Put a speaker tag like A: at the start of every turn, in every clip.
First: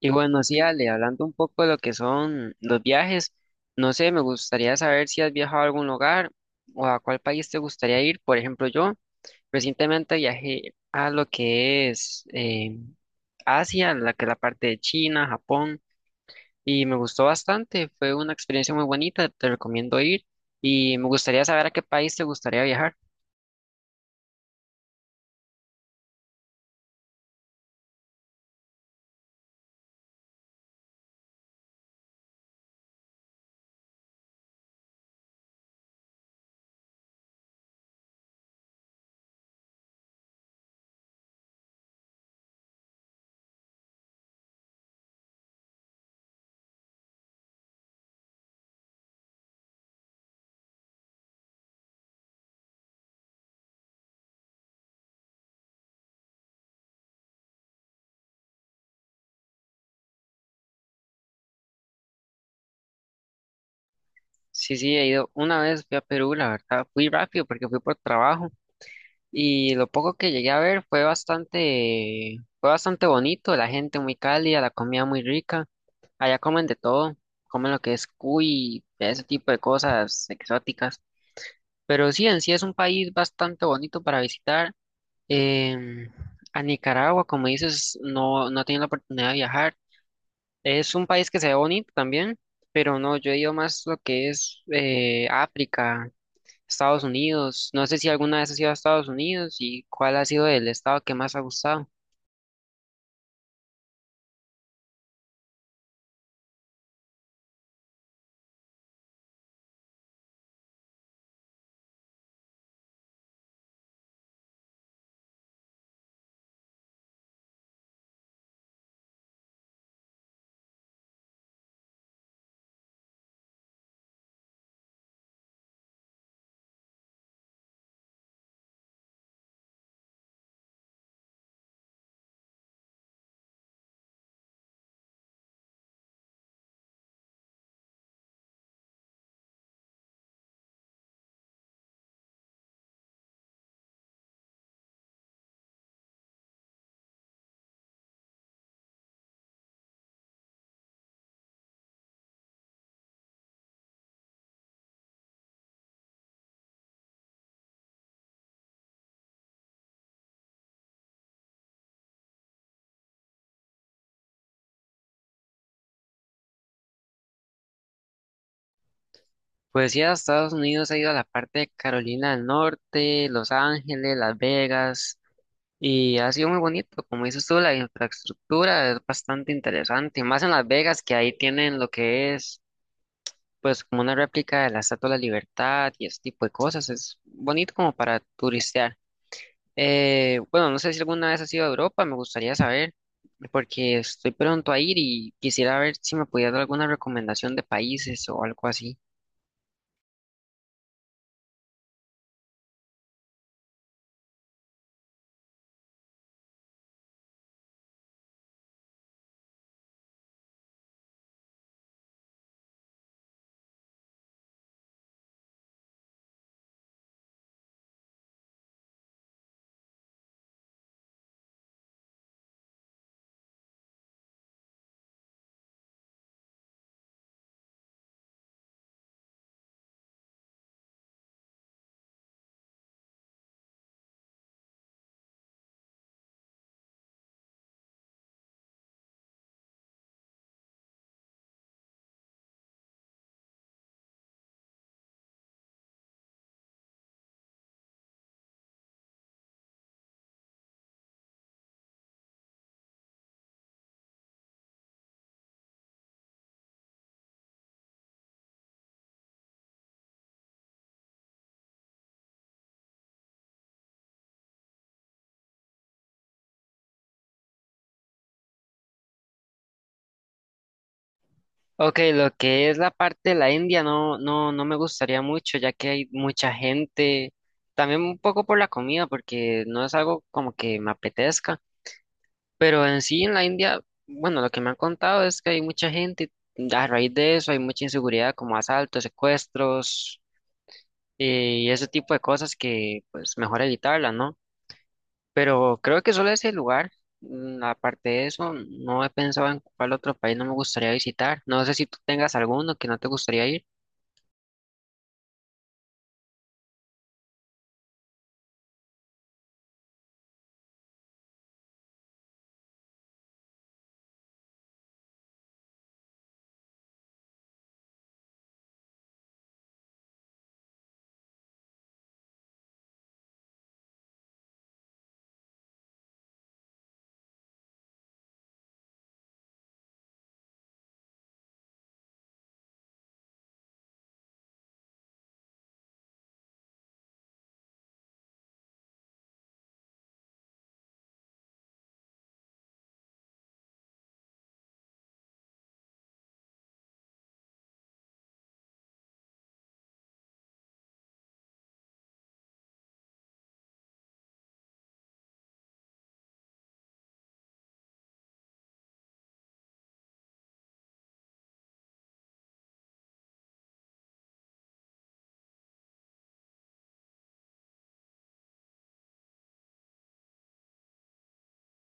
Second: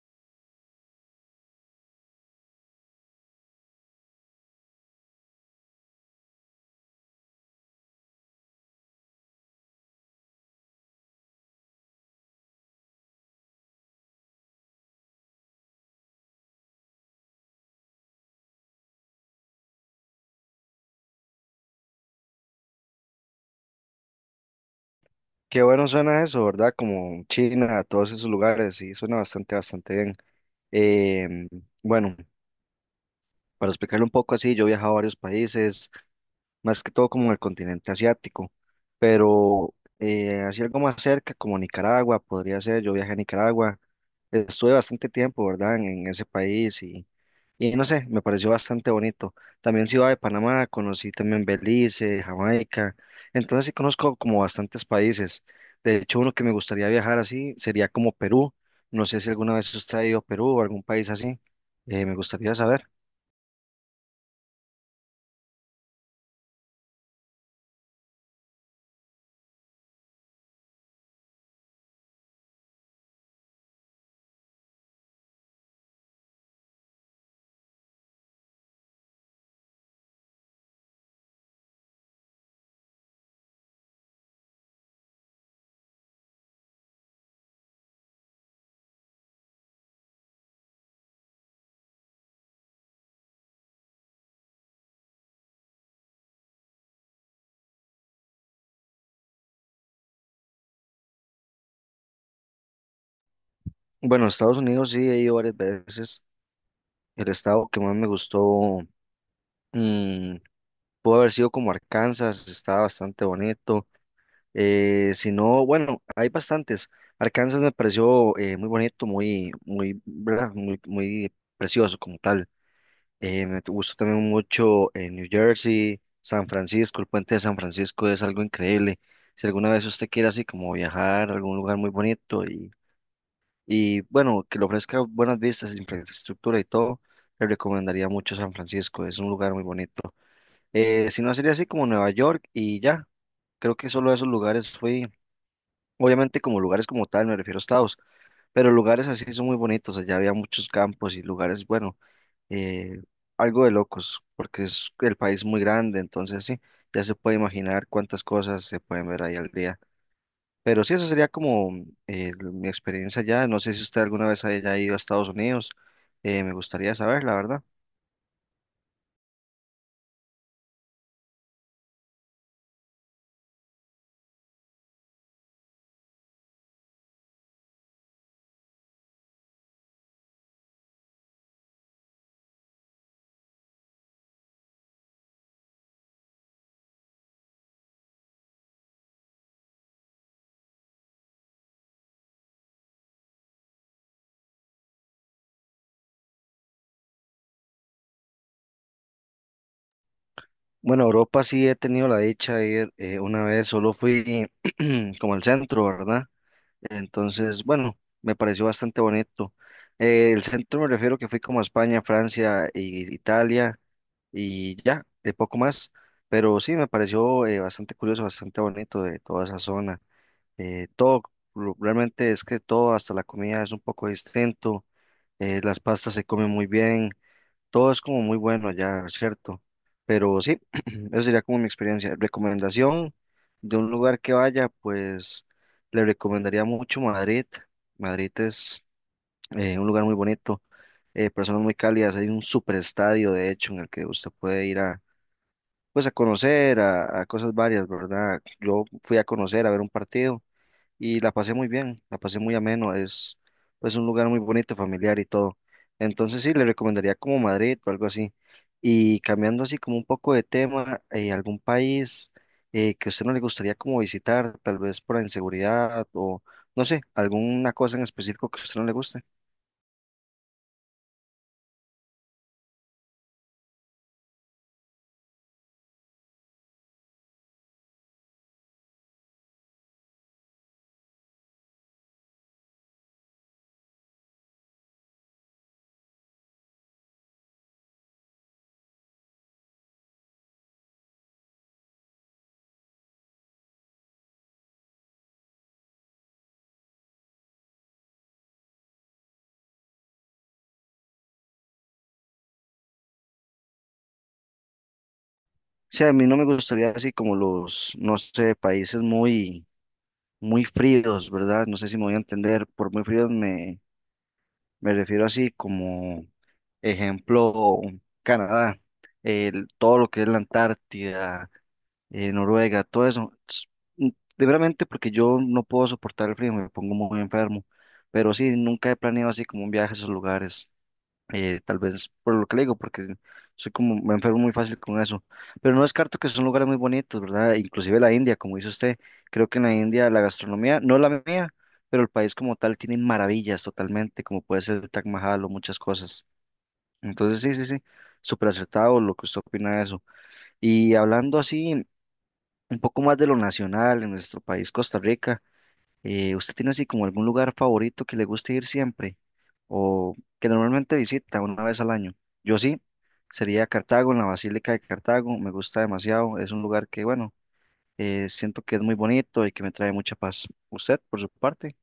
A: Y bueno, sí, Ale, hablando un poco de lo que son los viajes, no sé, me gustaría saber si has viajado a algún lugar o a cuál país te gustaría ir. Por ejemplo, yo recientemente viajé a lo que es Asia, la que es la parte de China, Japón, y me gustó bastante, fue una experiencia muy bonita, te recomiendo ir y me gustaría saber a qué país te gustaría viajar.
B: Qué bueno suena eso, ¿verdad? Como China, todos esos lugares, sí, suena bastante bien. Em, bueno, para explicarlo un poco así, yo he viajado a varios países, más que todo como en el continente asiático, pero así algo más cerca, como Nicaragua, podría ser. Yo viajé a Nicaragua. Estuve bastante tiempo, ¿verdad? En ese país y no sé, me pareció bastante bonito. También Ciudad de Panamá, conocí también Belice, Jamaica. Entonces sí conozco como bastantes países. De hecho, uno que me gustaría viajar así sería como Perú. No sé si alguna vez usted ha ido a Perú o algún país así. Me gustaría saber.
A: Sí, sí, he ido una vez, fui a Perú, la verdad, fui rápido porque fui por trabajo. Y lo poco que llegué a ver fue bastante bonito, la gente muy cálida, la comida muy rica. Allá comen de todo, comen lo que es cuy, ese tipo de cosas exóticas. Pero sí, en sí es un país bastante bonito para visitar. Em, a Nicaragua, como dices, no, no he tenido la oportunidad de viajar. Es un país que se ve bonito también, pero no, yo he ido más lo que es África, Estados Unidos. No sé si alguna vez has ido a Estados Unidos y cuál ha sido el estado que más ha gustado.
B: Bueno, a Estados Unidos sí he ido varias veces. El estado que más me gustó mm, pudo haber sido como Arkansas, estaba bastante bonito. Si no, bueno, hay bastantes. Arkansas me pareció muy bonito, ¿verdad? Muy precioso como tal. Me gustó también mucho New Jersey, San Francisco. El puente de San Francisco es algo increíble. Si alguna vez usted quiere así como viajar a algún lugar muy bonito y bueno, que le ofrezca buenas vistas, infraestructura y todo, le recomendaría mucho San Francisco, es un lugar muy bonito. Si no, sería así como Nueva York y ya. Creo que solo a esos lugares fui. Obviamente como lugares como tal, me refiero a estados, pero lugares así son muy bonitos. Allá había muchos campos y lugares, bueno, eh, algo de locos, porque es el país muy grande, entonces sí, ya se puede imaginar cuántas cosas se pueden ver ahí al día. Pero sí, eso sería como mi experiencia allá. No sé si usted alguna vez haya ido a Estados Unidos. Me gustaría saber, la verdad.
A: Pues sí, a Estados Unidos ha ido a la parte de Carolina del Norte, Los Ángeles, Las Vegas, y ha sido muy bonito. Como dices tú, la infraestructura es bastante interesante, más en Las Vegas, que ahí tienen lo que es, pues, como una réplica de la Estatua de la Libertad y ese tipo de cosas. Es bonito como para turistear. Bueno, no sé si alguna vez has ido a Europa, me gustaría saber, porque estoy pronto a ir y quisiera ver si me podías dar alguna recomendación de países o algo así.
B: Bueno, Europa sí he tenido la dicha de ir una vez, solo fui como al centro, ¿verdad? Entonces, bueno, me pareció bastante bonito. El centro me refiero que fui como a España, Francia e Italia y ya, de poco más. Pero sí, me pareció bastante curioso, bastante bonito de toda esa zona. Eh, todo, Realmente es que todo, hasta la comida es un poco distinto. Las pastas se comen muy bien, todo es como muy bueno allá, ¿cierto? Pero sí, esa sería como mi experiencia. Recomendación de un lugar que vaya, pues le recomendaría mucho Madrid. Madrid es un lugar muy bonito, personas muy cálidas. Hay un super estadio, de hecho, en el que usted puede ir a, pues, a conocer, a cosas varias, ¿verdad? Yo fui a conocer, a ver un partido y la pasé muy bien, la pasé muy ameno. Es pues un lugar muy bonito, familiar y todo. Entonces sí, le recomendaría como Madrid o algo así. Y cambiando así como un poco de tema, algún país que a usted no le gustaría como visitar, tal vez por la inseguridad o no sé, alguna cosa en específico que a usted no le guste.
A: Ok, lo que es la parte de la India no, no, no me gustaría mucho, ya que hay mucha gente, también un poco por la comida, porque no es algo como que me apetezca, pero en sí en la India, bueno, lo que me han contado es que hay mucha gente, a raíz de eso hay mucha inseguridad, como asaltos, secuestros. Y ese tipo de cosas que pues mejor evitarlas, ¿no? Pero creo que solo ese lugar, aparte de eso, no he pensado en cuál otro país no me gustaría visitar. No sé si tú tengas alguno que no te gustaría ir.
B: Sí, a mí no me gustaría así como los, no sé, países muy fríos, ¿verdad? No sé si me voy a entender. Por muy fríos me refiero así como ejemplo, Canadá, todo lo que es la Antártida, Noruega, todo eso. Primeramente porque yo no puedo soportar el frío, me pongo muy enfermo. Pero sí, nunca he planeado así como un viaje a esos lugares, tal vez por lo que le digo, porque soy como, me enfermo muy fácil con eso. Pero no descarto que son lugares muy bonitos, ¿verdad? Inclusive la India, como dice usted, creo que en la India la gastronomía, no la mía, pero el país como tal tiene maravillas totalmente, como puede ser el Taj Mahal o muchas cosas. Entonces, sí, sí, sí, súper acertado lo que usted opina de eso. Y hablando así, un poco más de lo nacional en nuestro país, Costa Rica, ¿usted tiene así como algún lugar favorito que le guste ir siempre o que normalmente visita una vez al año? Yo sí, sería Cartago, en la Basílica de Cartago. Me gusta demasiado, es un lugar que, bueno, siento que es muy bonito y que me trae mucha paz. ¿Usted, por su parte?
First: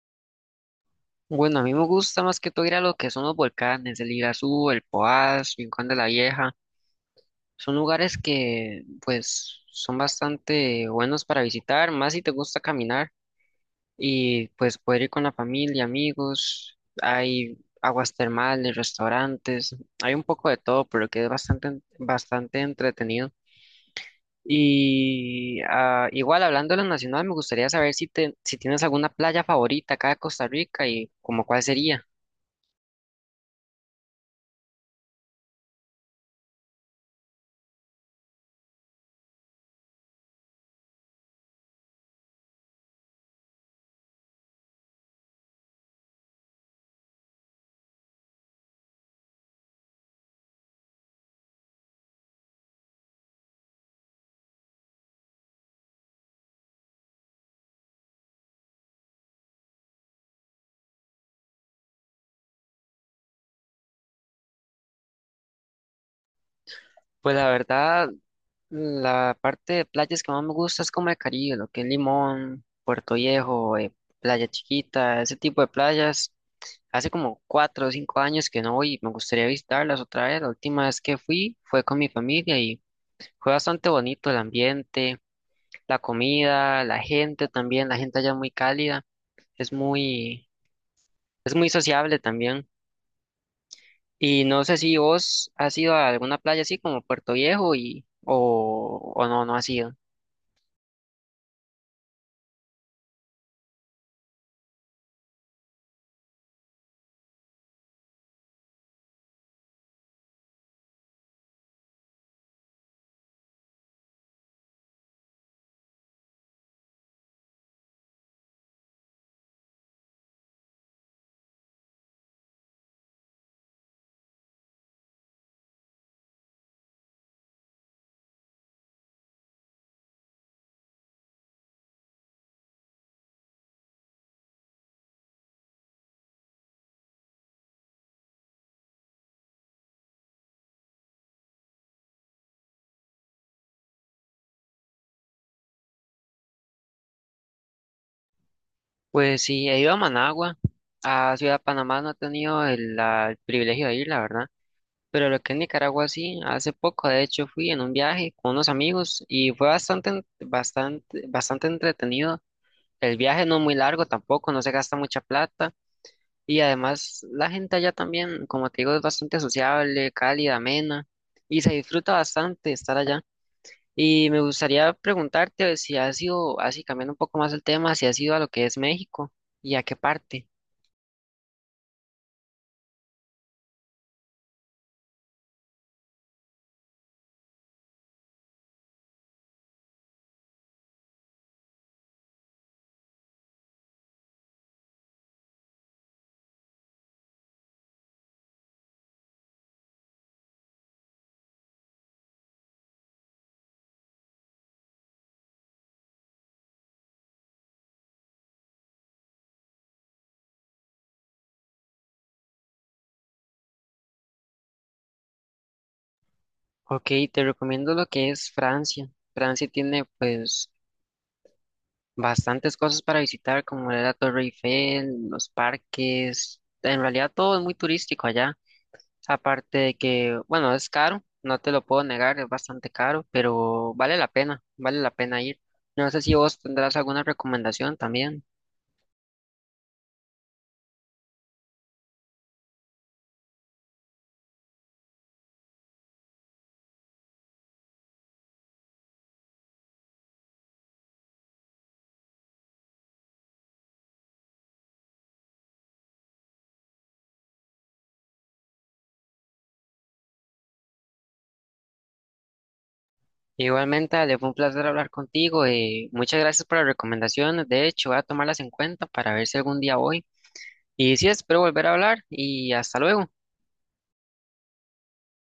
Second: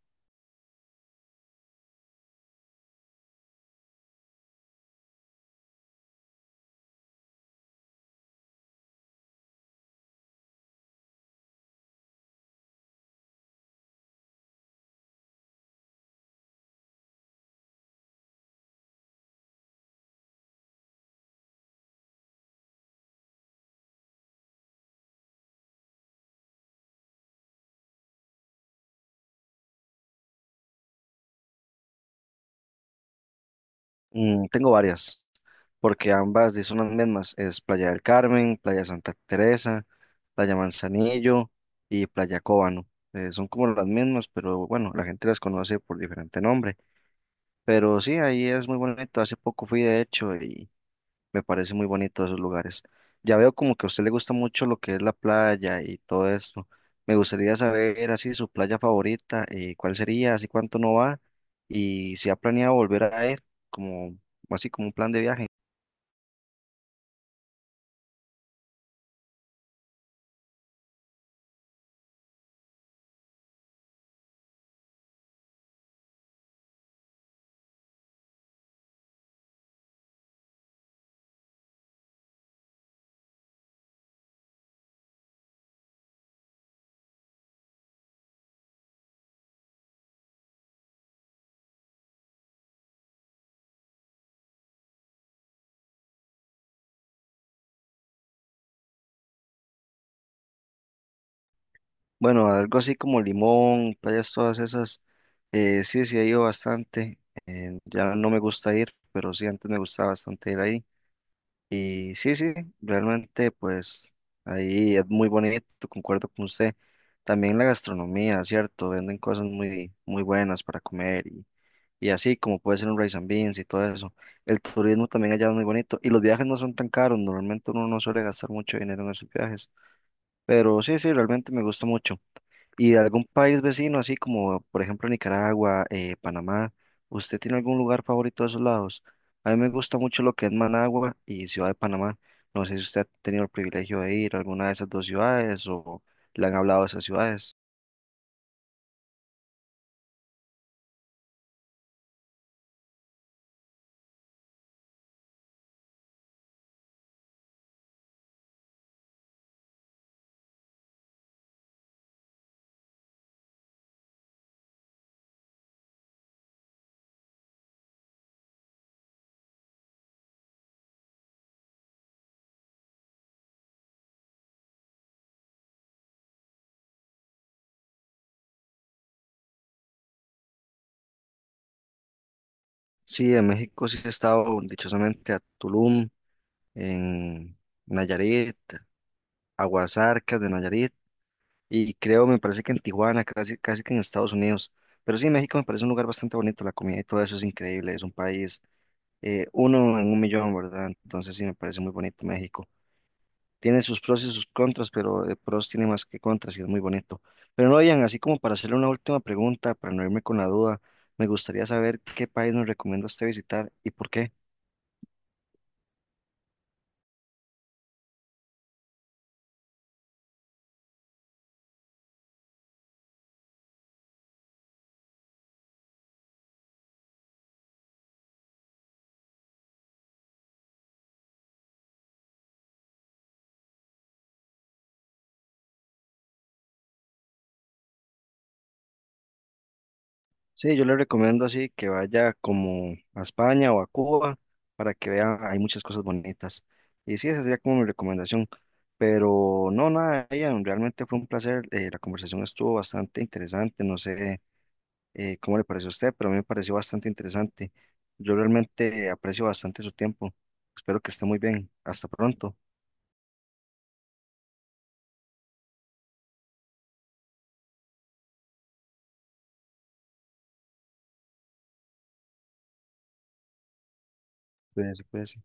A: Bueno, a mí me gusta más que todo ir a lo que son los volcanes, el Irazú, el Poás, Rincón de la Vieja. Son lugares que pues son bastante buenos para visitar, más si te gusta caminar. Y pues poder ir con la familia, amigos, hay aguas termales, restaurantes, hay un poco de todo, pero que es bastante, bastante entretenido. Y ah, igual hablando de lo nacional, me gustaría saber si tienes alguna playa favorita acá de Costa Rica y como cuál sería.
B: Mm, tengo varias, porque ambas sí son las mismas. Es Playa del Carmen, Playa Santa Teresa, Playa Manzanillo y Playa Cóbano. Son como las mismas, pero bueno, la gente las conoce por diferente nombre. Pero sí, ahí es muy bonito. Hace poco fui, de hecho, me parece muy bonito esos lugares. Ya veo como que a usted le gusta mucho lo que es la playa y todo esto. Me gustaría saber así su playa favorita, cuál sería, así cuánto no va y si ha planeado volver a ir, como así como un plan de viaje.
A: Pues la verdad, la parte de playas que más me gusta es como el Caribe, lo que es Limón, Puerto Viejo, Playa Chiquita, ese tipo de playas. Hace como cuatro o cinco años que no voy y me gustaría visitarlas otra vez. La última vez que fui fue con mi familia y fue bastante bonito el ambiente, la comida, la gente también. La gente allá es muy cálida, es muy, es muy sociable también. Y no sé si vos has ido a alguna playa así como Puerto Viejo y o no, no has ido.
B: Bueno, algo así como Limón, playas todas esas. Sí, sí he ido bastante. Ya no me gusta ir, pero sí antes me gustaba bastante ir ahí. Y sí, sí, realmente pues ahí es muy bonito, concuerdo con usted. También la gastronomía, ¿cierto? Venden cosas muy buenas para comer y así como puede ser un rice and beans y todo eso. El turismo también allá es muy bonito y los viajes no son tan caros. Normalmente uno no suele gastar mucho dinero en esos viajes. Pero sí, sí, realmente me gusta mucho. Y de algún país vecino, así como por ejemplo Nicaragua, Panamá, ¿usted tiene algún lugar favorito de esos lados? A mí me gusta mucho lo que es Managua y Ciudad de Panamá. No sé si usted ha tenido el privilegio de ir a alguna de esas dos ciudades o le han hablado de esas ciudades.
A: Pues sí, he ido a Managua, a Ciudad Panamá, no he tenido el privilegio de ir, la verdad. Pero lo que es Nicaragua sí, hace poco de hecho fui en un viaje con unos amigos y fue bastante, bastante entretenido. El viaje no es muy largo tampoco, no se gasta mucha plata y además la gente allá también, como te digo, es bastante sociable, cálida, amena y se disfruta bastante estar allá. Y me gustaría preguntarte si has ido, así cambiando un poco más el tema, si has ido a lo que es México y a qué parte.
B: Sí, en México sí he estado dichosamente a Tulum, en Nayarit, Aguasarcas de Nayarit, y creo, me parece que en Tijuana, casi que en Estados Unidos. Pero sí, México me parece un lugar bastante bonito, la comida y todo eso es increíble. Es un país uno en un millón, ¿verdad? Entonces sí, me parece muy bonito México. Tiene sus pros y sus contras, pero pros tiene más que contras y es muy bonito. Pero no, Ian, así como para hacerle una última pregunta, para no irme con la duda, me gustaría saber qué país nos recomienda usted visitar y por qué.
A: Ok, te recomiendo lo que es Francia. Francia tiene pues bastantes cosas para visitar, como la Torre Eiffel, los parques. En realidad todo es muy turístico allá. Aparte de que, bueno, es caro, no te lo puedo negar, es bastante caro, pero vale la pena ir. No sé si vos tendrás alguna recomendación también.
B: Sí, yo le recomiendo así que vaya como a España o a Cuba para que vea, hay muchas cosas bonitas. Y sí, esa sería como mi recomendación. Pero no, nada, Ian, realmente fue un placer. La conversación estuvo bastante interesante. No sé cómo le pareció a usted, pero a mí me pareció bastante interesante. Yo realmente aprecio bastante su tiempo. Espero que esté muy bien. Hasta pronto.
A: Igualmente, Ale, fue un placer hablar contigo y muchas gracias por las recomendaciones. De hecho, voy a tomarlas en cuenta para ver si algún día voy. Y sí, espero volver a hablar y hasta luego.
B: Cuídense, cuídense.